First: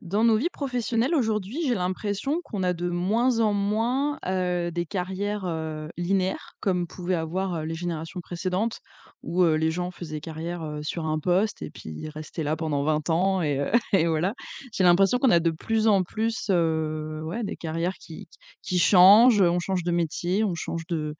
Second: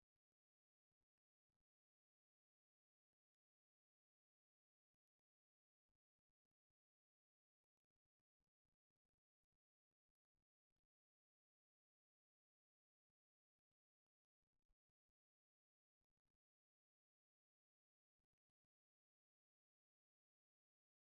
Dans nos vies professionnelles aujourd'hui, j'ai l'impression qu'on a de moins en moins des carrières, linéaires comme pouvaient avoir, les générations précédentes où, les gens faisaient carrière, sur un poste et puis ils restaient là pendant 20 ans et et voilà. J'ai l'impression qu'on a de plus en plus, ouais, des carrières qui changent, on change de métier, on change de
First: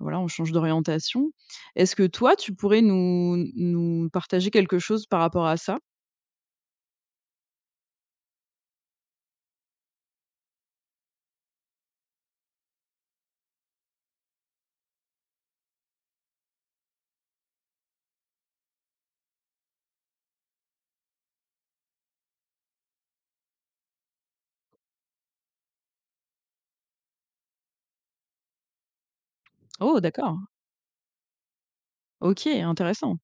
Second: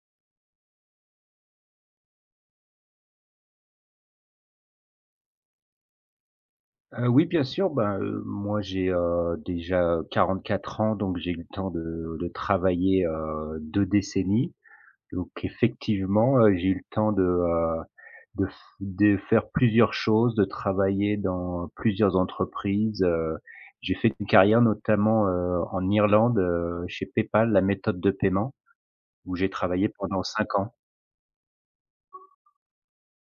voilà, on change d'orientation. Est-ce que toi, tu pourrais nous nous partager quelque chose par rapport à ça? Oui, bien sûr. Ben, moi j'ai, déjà quatre ans, donc j'ai eu le temps de travailler, 2 décennies. Donc effectivement, j'ai eu le temps de faire plusieurs choses, de travailler dans plusieurs entreprises. J'ai fait une carrière notamment, en Irlande, chez PayPal, la méthode de paiement, où j'ai travaillé Oh pendant d'accord, 5 ans. OK, intéressant.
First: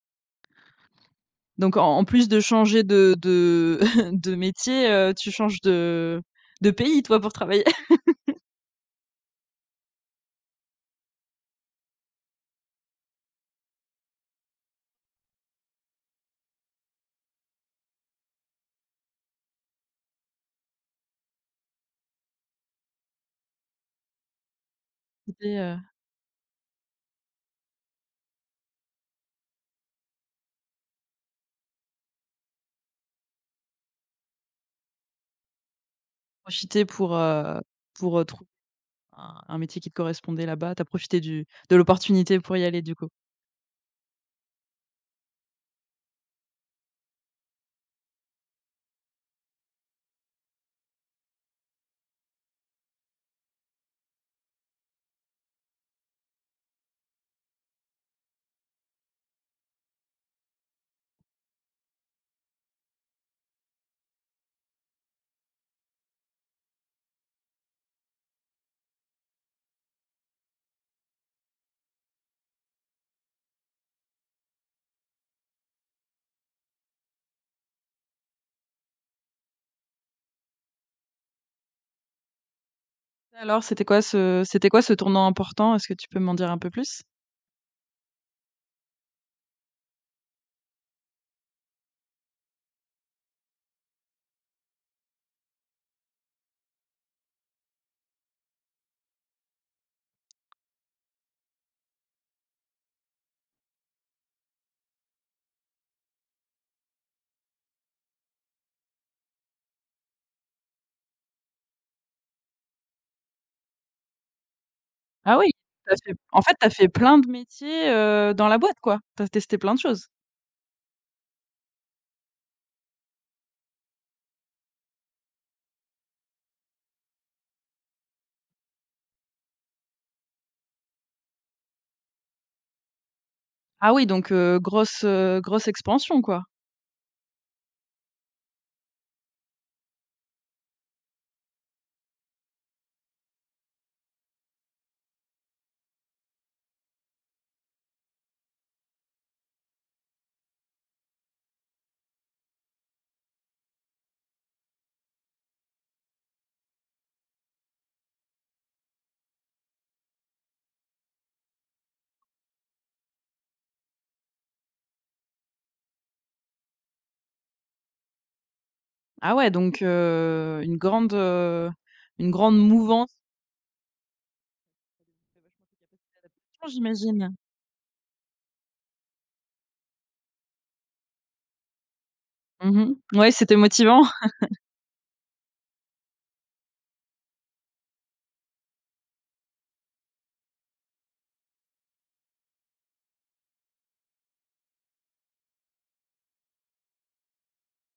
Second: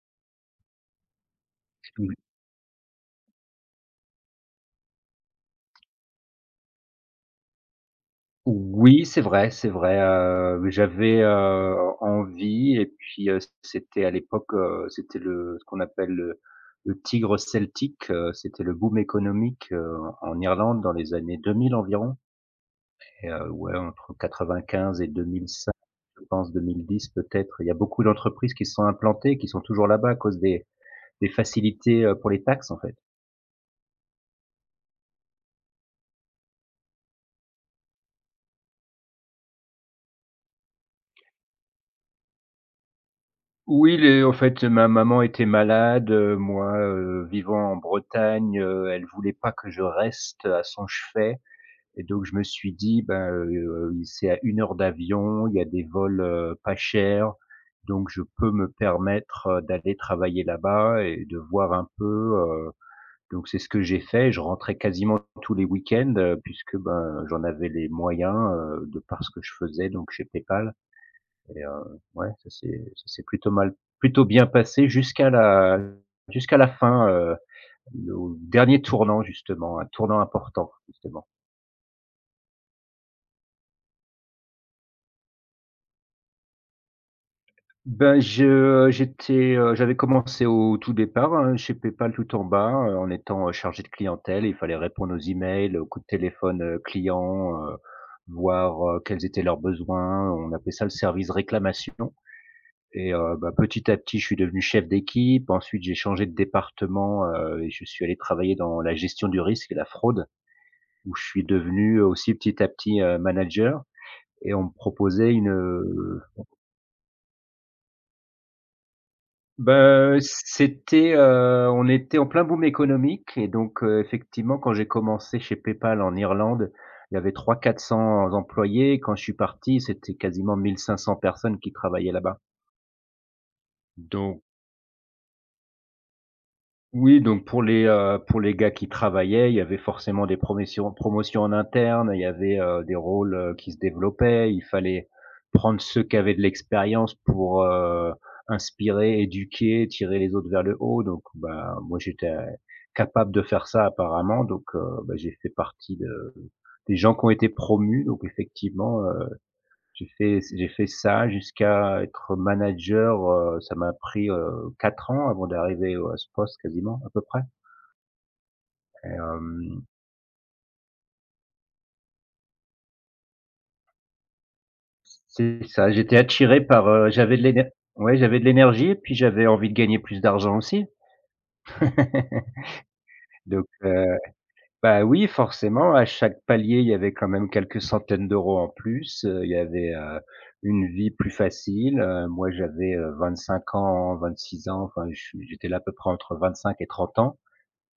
Donc en plus de changer de de métier, tu changes de pays toi pour travailler? Oui, c'est vrai, j'avais, envie et puis, c'était à l'époque, c'était le ce qu'on appelle le tigre celtique, c'était le boom économique, en Irlande dans les années 2000 environ, et ouais, entre 95 et Et 2005, heu, je pense 2010 peut-être. Il y a beaucoup d'entreprises qui se sont implantées, qui sont toujours là-bas à cause des facilités, pour les taxes, en fait. profiter pour, trouver un métier qui te correspondait là-bas, tu as profité du de l'opportunité pour y aller du coup? Oui, les en fait, ma maman était malade, moi, vivant en Bretagne, elle voulait pas que je reste à son chevet, et donc je me suis dit: «Ben, c'est à une heure d'avion, il y a des vols, pas chers, donc je peux me permettre, d'aller travailler là-bas et de voir un peu», donc c'est ce que j'ai fait. Je rentrais quasiment tous les week-ends, puisque, ben, j'en avais les moyens, de par ce que je faisais donc chez PayPal. Et ouais, ça s'est plutôt bien passé jusqu'à la fin, au dernier tournant justement, un tournant important justement. Alors c'était quoi ce tournant important? Est-ce que tu peux m'en dire un peu plus? Ben, j'avais commencé au tout départ, hein, chez PayPal tout en bas, en étant, chargé de clientèle. Il fallait répondre aux emails, aux coups de téléphone, clients, voir, quels étaient leurs besoins. On appelait ça le service réclamation. Et bah, petit à petit, je suis devenu chef d'équipe. Ensuite, j'ai changé de département, et je suis allé travailler dans la gestion du risque et la fraude, où je suis devenu aussi petit à petit, manager, et on me proposait Ah oui, tu fait en fait tu as fait plein de métiers, dans la boîte quoi? Tu as testé plein de choses? bah, c'était, on était en plein boom économique, et donc effectivement, quand j'ai commencé chez PayPal en Irlande, il y avait trois quatre cents employés. Quand je suis parti, c'était quasiment 1 500 personnes qui travaillaient là-bas. Ah oui donc, Donc grosse expansion quoi? oui, donc pour les gars qui travaillaient, il y avait forcément des promotions en interne, il y avait, des rôles, qui se développaient. Il fallait prendre ceux qui avaient de l'expérience pour, inspirer, éduquer, tirer les autres vers le haut. Donc bah, moi j'étais capable de faire ça apparemment, donc bah, j'ai fait partie de des gens qui ont été promus. Donc effectivement, j'ai fait ça jusqu'à être manager, ça m'a pris, 4 ans avant d'arriver à ce poste quasiment, à peu près. Ah ouais donc, Hem, une grande mouvance. Tu c'est vachement ça, tes j'étais capacités attiré d'adaptation, par, j'imagine? j'avais de l'éner ouais, j'avais de l'énergie et puis j'avais envie de gagner plus d'argent aussi. Mmh mh. Ouais, c'était Donc motivant. Bah, oui, forcément, à chaque palier, il y avait quand même quelques centaines d'euros en plus, il y avait, une vie plus facile. Moi j'avais, 25 ans, 26 ans, enfin, je suis j'étais là à peu près entre 25 et 30 ans,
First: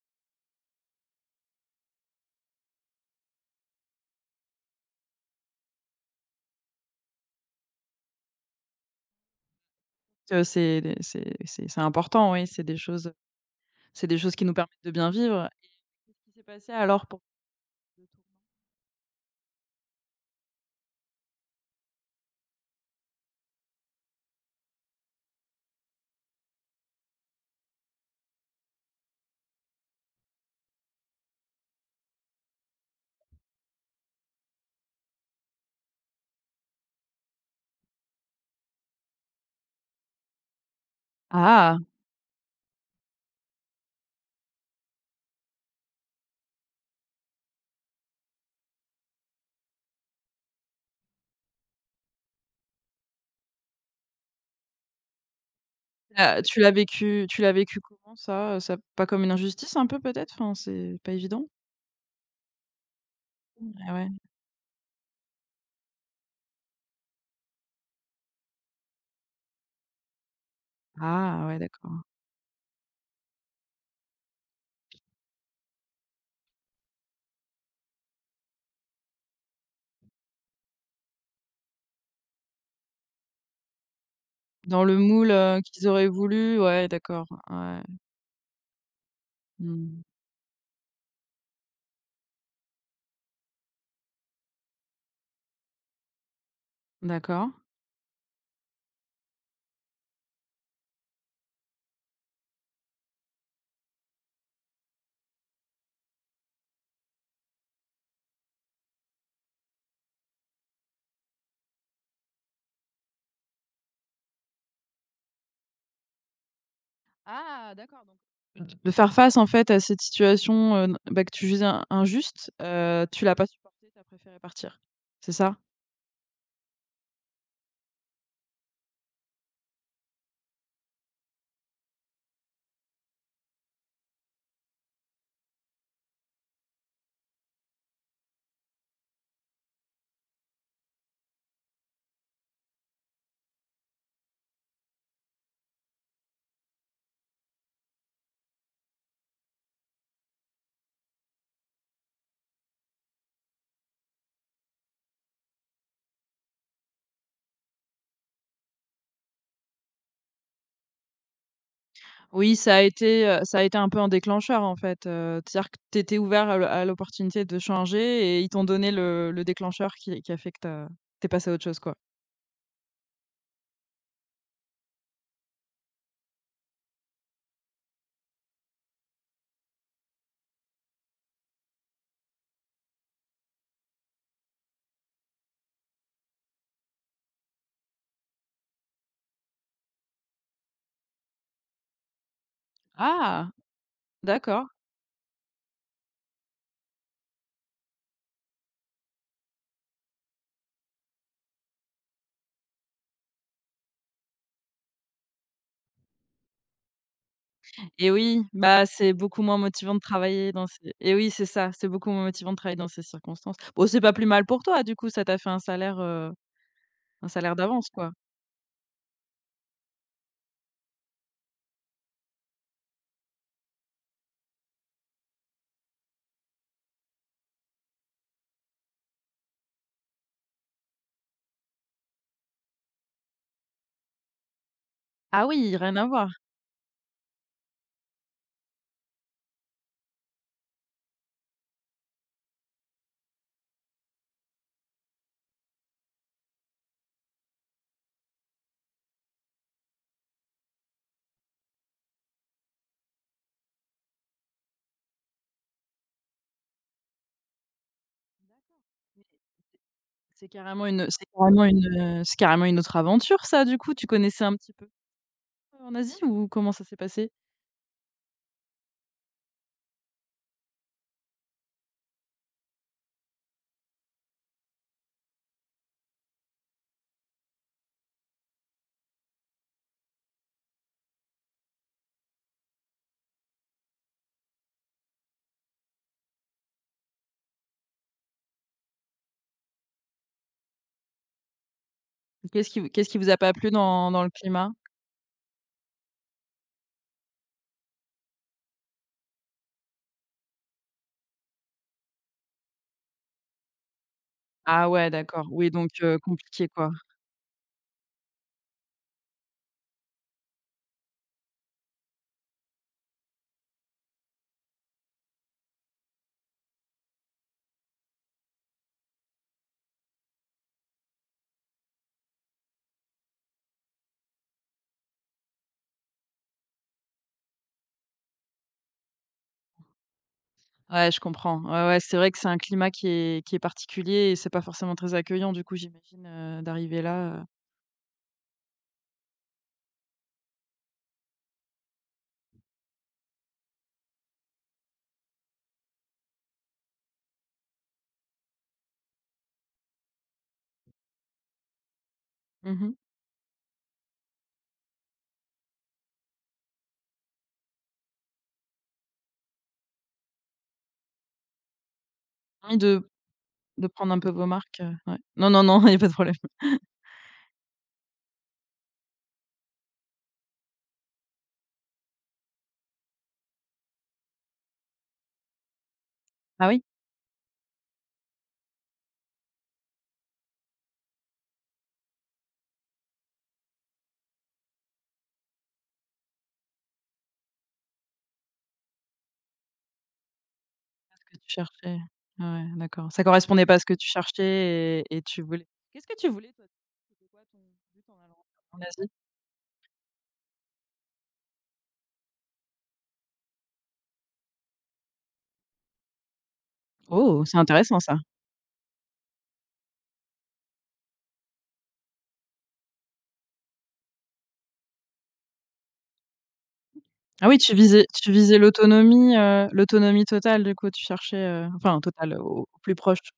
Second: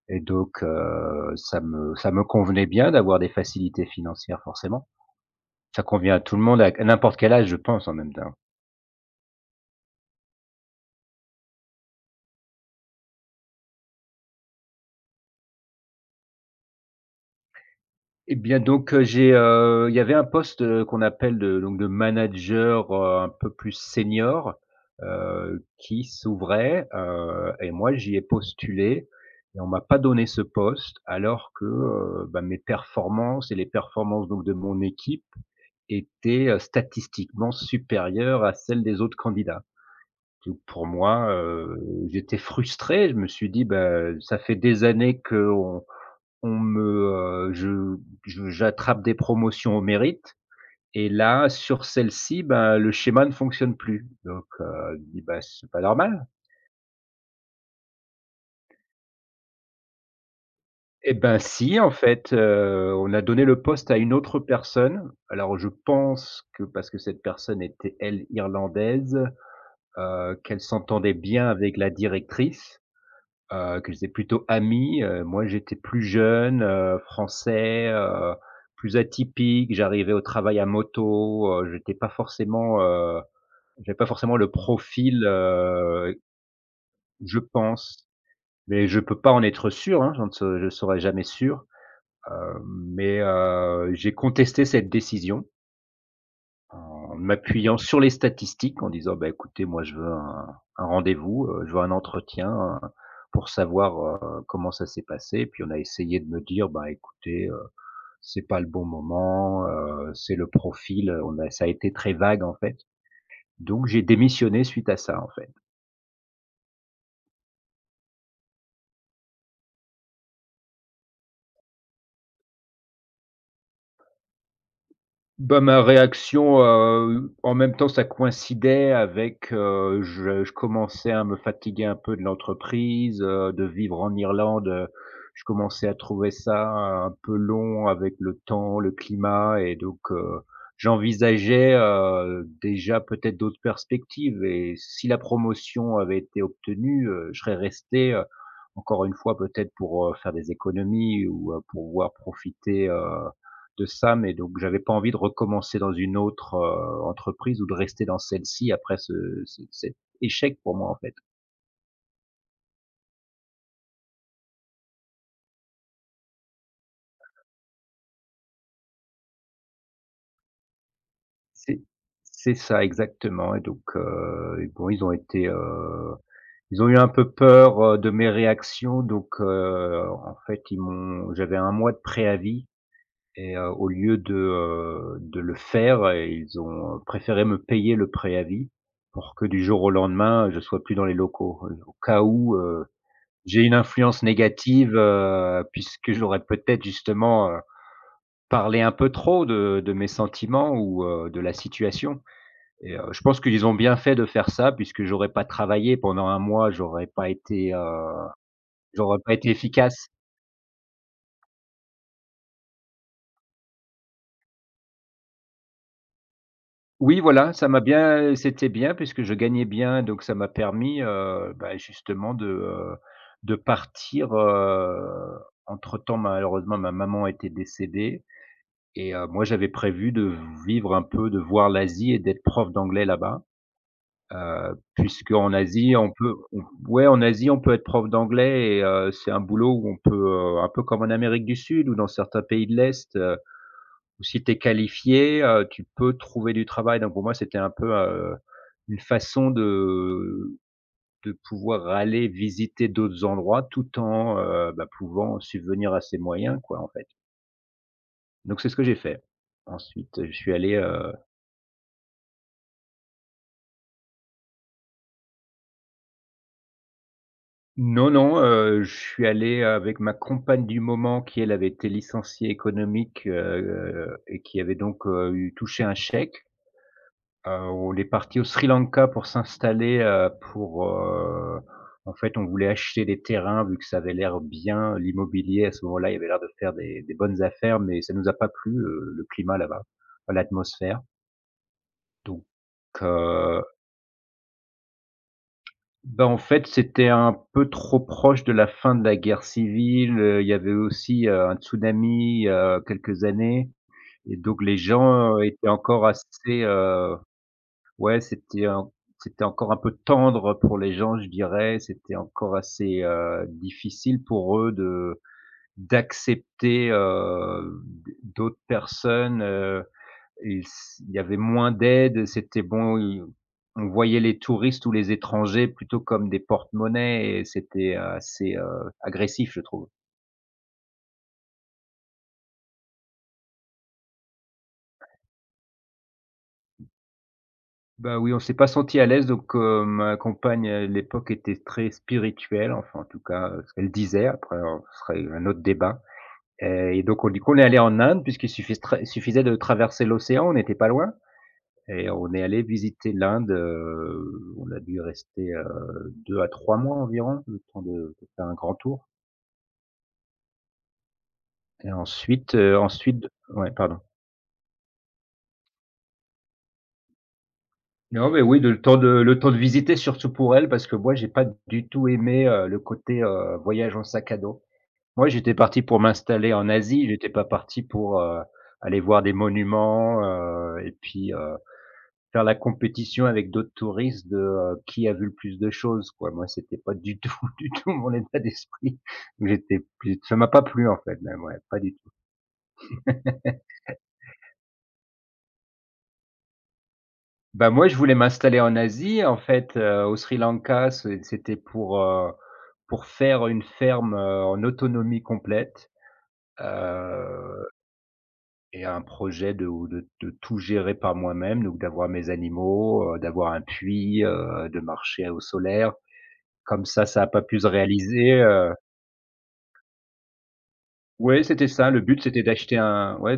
et donc ça me convenait bien d'avoir des facilités financières forcément. Ça convient à tout le monde à q à n'importe quel âge, je pense, en même temps. C'est important, oui, c'est des choses qui nous permettent de bien vivre. Qu'est-ce qui s'est passé alors pour le tournant? Eh bien donc, il y avait un poste, qu'on appelle de manager, un peu plus senior, qui s'ouvrait, et moi j'y ai postulé, et on m'a pas donné ce poste alors que, bah, mes performances et les performances donc de mon équipe étaient, statistiquement supérieures à celles des autres candidats. Donc pour moi, Ah! J'étais frustré, je me suis dit: «Bah, ça fait des années qu'on on me, je j'attrape des promotions au mérite, et là, sur celle-ci, ben, le schéma ne fonctionne plus. Donc, je dis: «Bah, c'est pas normal». Tu l'as Ah, vécu tu l'as vécu tu l'as vécu comment ça? Ça pas comme une injustice un peu peut-être? Enfin, c'est pas Et ben, évident? si, en fait, on a donné le poste Ah à ouais. une autre personne. Alors je pense que parce que cette personne était, elle, irlandaise, qu'elle s'entendait Ah bien ouais, avec la d'accord. directrice. Que j'étais plutôt ami, moi j'étais plus jeune, français, plus atypique, j'arrivais au travail à moto, j'avais pas forcément le Dans le profil, moule, qu'ils auraient voulu, ouais, d'accord. je Ouais. pense, mais je peux pas en être Mmh. sûr, hein, je ne se je serai jamais sûr, mais j'ai contesté cette décision. En D'accord. m'appuyant sur les statistiques, en disant: «Bah, écoutez, moi, je veux un rendez-vous, je veux un entretien, pour savoir, comment ça s'est passé». Puis on a essayé de me dire: «Bah, écoutez, c'est pas le bon moment, c'est le profil», on a ça a été très vague, en fait. Donc j'ai démissionné suite à ça, en fait. Ah d'accord, donc de faire face, en fait, à cette situation, bah, que tu juges in injuste, tu l'as pas supporté, tu as préféré partir, c'est ça? Bah, ma réaction, en même temps, ça coïncidait avec, je commençais à me fatiguer un peu de l'entreprise, de vivre en Irlande, je commençais à trouver ça un peu long avec le temps, le climat, et donc j'envisageais, déjà peut-être d'autres perspectives, et si la promotion avait été obtenue, je serais resté, encore une fois peut-être pour, faire des économies ou, pour pouvoir profiter, de ça, mais donc j'avais pas envie de recommencer dans une autre, entreprise, ou de rester dans celle-ci après ce ce cet échec pour moi, en fait. Oui, ça a été un peu un déclencheur, en fait, c'est-à-dire que tu étais ouvert à l'opportunité de changer et ils t'ont donné le déclencheur qui a fait que tu as passé à autre chose, C'est quoi. c'est ça exactement, et donc et bon, ils ont été, ils ont eu un peu peur, de mes réactions, donc en fait, ils m'ont j'avais un mois de préavis, et au lieu de le faire, ils ont préféré me payer le préavis pour que du jour au lendemain, je sois plus dans les locaux, au cas où, heu, Ah! J'ai une influence D'accord. négative, puisque j'aurais peut-être justement, parlé un peu trop de mes sentiments, ou, de la situation, et je pense qu'ils ont bien fait de faire ça puisque j'aurais pas travaillé pendant un mois, Et oui, bah, c'est j'aurais pas beaucoup été moins motivant de efficace. travailler dans ces et oui, c'est ça, c'est beaucoup moins motivant de travailler dans ces circonstances. Bon, c'est pas plus mal pour toi, du coup, ça t'a fait Oui, un voilà, salaire ça m'a d'avance, quoi. bien c'était bien puisque je gagnais bien, donc ça m'a permis, bah, justement de partir, entre temps malheureusement ma maman était décédée. Et moi, j'avais prévu de vivre un peu, de voir l'Asie et d'être prof d'anglais là-bas. Puisque Ah en oui, rien Asie, à on voir. peut on Ouais, en Asie, on peut être prof d'anglais, et c'est un boulot où on peut, un peu comme en Amérique du Sud ou dans certains pays de l'Est, où si tu es qualifié, tu peux trouver du travail. Donc pour moi, c'était un peu, une façon de pouvoir aller visiter d'autres endroits tout en, bah, pouvant subvenir à ses moyens quoi, en fait. Donc c'est ce que j'ai fait. Ensuite, je C'est suis allécarrément une c'est carrément une, c'est carrément une autre aventure ça du coup? Tu connaissais un petit peu en Asie ou comment ça s'est passé? Non, non, je suis allé avec ma compagne du moment qui elle avait été licenciée économique, et qui avait donc, eu touché un chèque. On est parti au Sri Lanka pour s'installer, en fait, on voulait acheter des terrains vu que ça avait l'air bien, l'immobilier à ce moment-là, il avait l'air de faire des bonnes affaires, mais ça nous a pas plu, le climat là-bas, l'atmosphère, donc Qu'est-ce qui vous a pas euh, plu dans le climat? bah, en fait, c'était un peu trop proche de la fin de la guerre civile, il y avait aussi, un tsunami il quelques années, et donc les Ah ouais gens, d'accord, étaient oui donc encore assez, compliqué quoi. heu, ouais, c'était encore un peu tendre pour les gens, je dirais. C'était encore assez, difficile pour eux de d'accepter, d'autres personnes, et s il y avait moins d'aide, c'était bon, i on voyait les touristes ou les étrangers plutôt comme des porte-monnaie, et c'était assez, agressif, je trouve. Ouais, je comprends. Ouais, ouais, c'est vrai que c'est un climat qui est particulier et c'est pas forcément très accueillant du coup j'imagine, d'arriver là, Bah, oui, on s'est pas senti à l'aise, donc, ma compagne, à l'époque, était très spirituelle, enfin, en tout cas, ce qu'elle disait, après, on ce serait un autre débat, et donc on dit qu'on est allé en Inde puisqu'il suffis tr suffisait de traverser l'océan, on n'était pas loin. Et on est allé mmh, visiter l'Inde, on a dû rester, 2 à 3 mois environ, le temps de faire un grand tour, et ensuite, et de ouais, de pardon. prendre un peu vos marques, ouais. Non, non, non, il y a pas de problème. Non, mais oui, de le temps de le temps de visiter surtout pour elle, parce que moi j'ai pas du tout aimé, le côté, voyage en sac à dos. Moi j'étais parti pour m'installer Ah en oui? Asie, j'étais pas parti pour, aller voir des monuments, heu et puis, heu faire la compétition avec d'autres touristes de, qui a vu le plus de choses, quoi. Moi, c'était pas du tout, du tout mon état d'esprit. J'étais plus ça m'a pas plu, en fait, Que même, tu ouais, pas du cherchais. tout. Ah ouais, d'accord. Ça correspondait pas à ce que tu cherchais et tu voulais, qu'est-ce que tu voulais toi? C'était quoi ton Bah, moi, je but voulais en allant m'installer en en Asie? Asie, en fait, au Sri Lanka, c'était pour faire une ferme, en autonomie complète, Oh, c'est heu intéressant ça. et un projet de tout gérer par moi-même, donc d'avoir mes animaux, d'avoir un puits, de marcher au solaire. Comme ça a pas Ah oui, pu se tu visais tu réaliser, visais heu l'autonomie, l'autonomie totale du coup, tu cherchais, Ouais, c'était ça. enfin Le but, totale, c'était au plus proche.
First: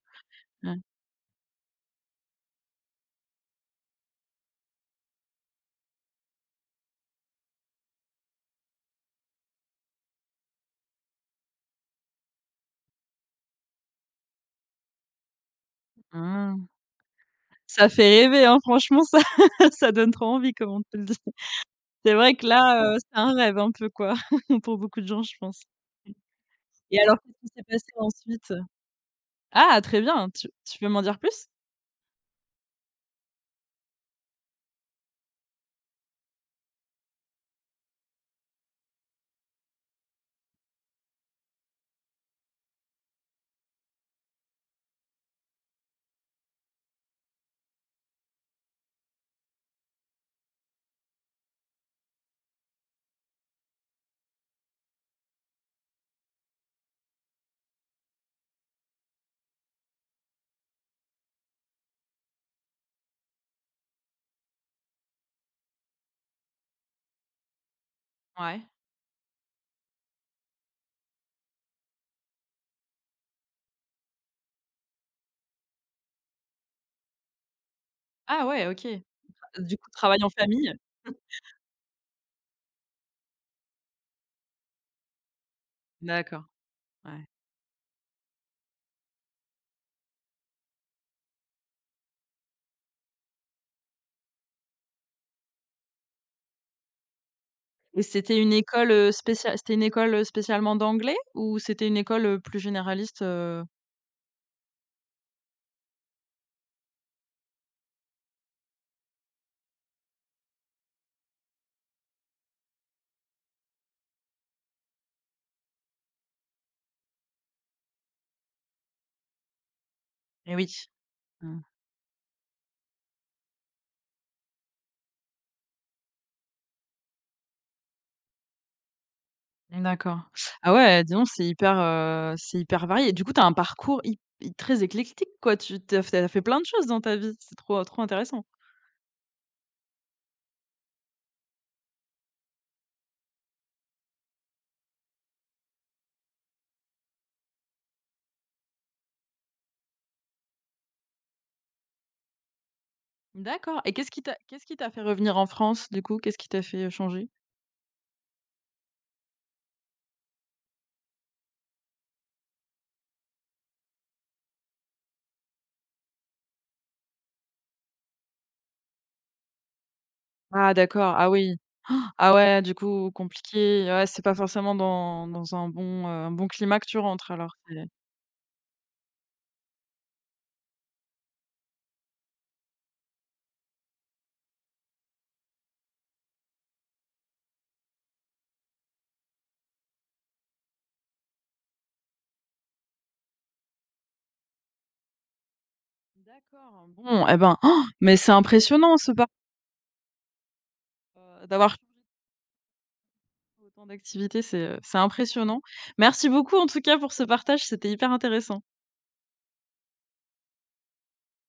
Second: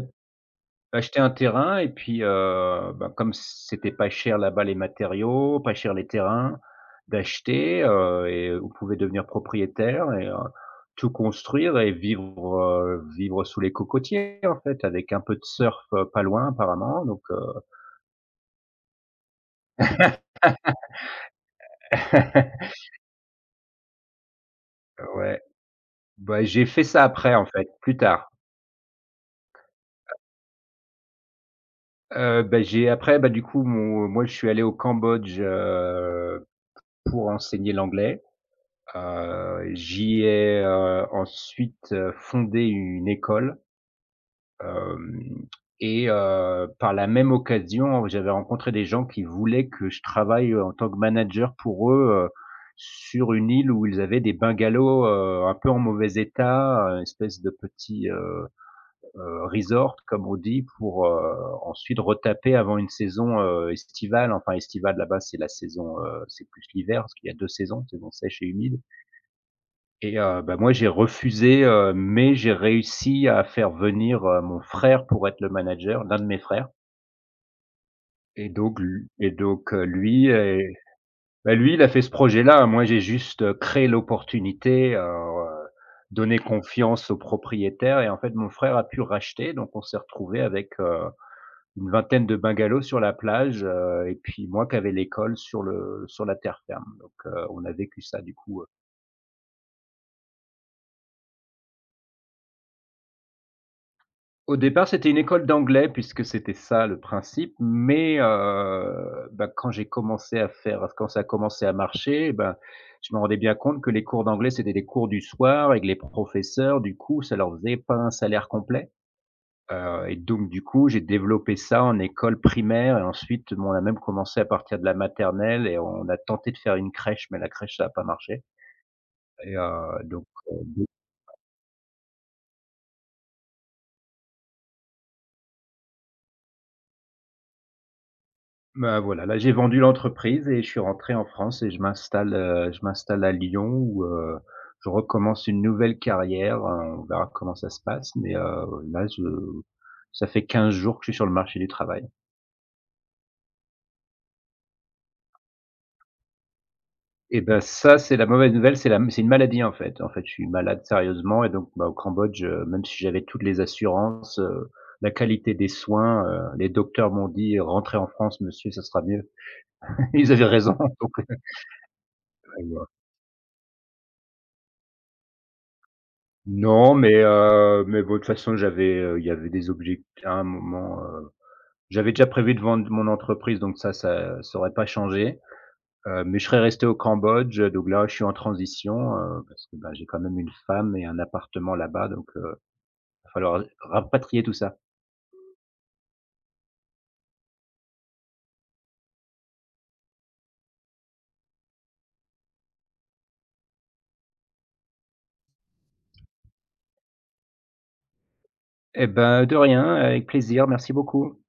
Ouais. acheter un terrain et puis, ben, comme c'était pas cher là-bas les matériaux, pas cher les terrains, d'acheter, et vous pouvez devenir propriétaire et tout construire et vivre, vivre sous les cocotiers, en fait, avec un peu de surf, pas loin Ah, apparemment ça fait rêver, hein, franchement ça ça donne trop envie comme on te le dit. C'est vrai que là, c'est un rêve un peu quoi, pour beaucoup de gens, je ouais. pense. Bah, j'ai fait Et ça alors après, qu'est-ce en qui s'est fait, passé plus tard. ensuite? Ah très bien, tu peux m'en dire plus? Du coup, je suis allé au Cambodge, pour enseigner l'anglais. J'y ai, fondé une école, hem et par la même occasion, j'avais rencontré des gens qui voulaient que je travaille, en tant que manager pour eux, sur une île où ils avaient des bungalows, un peu en mauvais état, une espèce de petit, resort comme on dit pour, ensuite retaper avant une saison, estivale. Enfin estivale là-bas, c'est la saison, c'est plus l'hiver parce qu'il y a 2 saisons, saison sèche et Ouais. humide et bah, moi j'ai refusé, mais j'ai réussi à faire venir, mon frère pour être le manager, l'un de mes frères Ah et ouais, donc OK. l et donc, Du coup, travail lui en et famille? bah, lui, il a fait ce projet-là, hein. Moi, j'ai juste, créé l'opportunité, donné D'accord, confiance au ouais. propriétaire et en fait, mon frère a pu racheter donc on s'est retrouvé avec, une vingtaine de bungalows sur la plage, et puis moi qui avais l'école sur le sur la terre ferme donc, on a vécu Et ça du c'était une coup. école, spécia c'était une école, spécialement d'anglais ou c'était une école, plus généraliste, Au départ, c'était une école d'anglais puisque c'était ça le principe, mais bah, quand ça a commencé à marcher, ben, je me rendais bien compte que les cours d'anglais, c'était des cours du soir et que les professeurs, du coup, ça leur faisait pas un salaire complet, et donc Et du oui. coup, j'ai développé Mmh. ça en école primaire et ensuite, bon, on a même commencé à partir de la maternelle et on a tenté de faire une crèche, mais la crèche, ça a pas marché et D'accord. Ah heu ouais, dis donc c'est hyper varié. Du coup, tu as un parcours hy hy très éclectique quoi, tu as fait plein de choses dans ta vie, c'est trop intéressant. bah, voilà, là j'ai vendu l'entreprise et je suis rentré en France et je m'installe à Lyon où, je recommence une nouvelle carrière, on verra comment ça se passe, mais, là je ça fait 15 jours que je suis sur le marché du travail D'accord et qu'est-ce qui t'a fait revenir en France, du coup? Qu'est-ce qui t'a fait changer? et ben ça c'est la mauvaise nouvelle, c'est une maladie en fait. En fait, je suis malade sérieusement et donc, bah, au Cambodge, même si j'avais toutes les assurances, la qualité des soins, les docteurs m'ont dit: «Rentrez en France monsieur, ça sera mieux». Ils avaient Ah raison donc, d'accord, ah oui. Ah ouais, du coup, compliqué. Ouais, c'est pas forcément dans un bon climat que non, tu rentres alors. C'est mais bon, de toute façon, j'avais, il y avait des objectifs à un moment, j'avais déjà prévu de vendre mon entreprise, donc ça, ça aurait pas changé, mais je serais resté au Cambodge, donc là, je suis en transition, parce que, bah, j'ai quand même une femme et un appartement là-bas, donc va falloir rapatrier tout ça. d'accord, bon et ben, oh, mais c'est impressionnant ce parcours, d'avoir changé autant d'activités, c'est impressionnant. Merci beaucoup en tout cas pour ce partage, c'était hyper intéressant. Et bah, de rien, avec plaisir, merci beaucoup.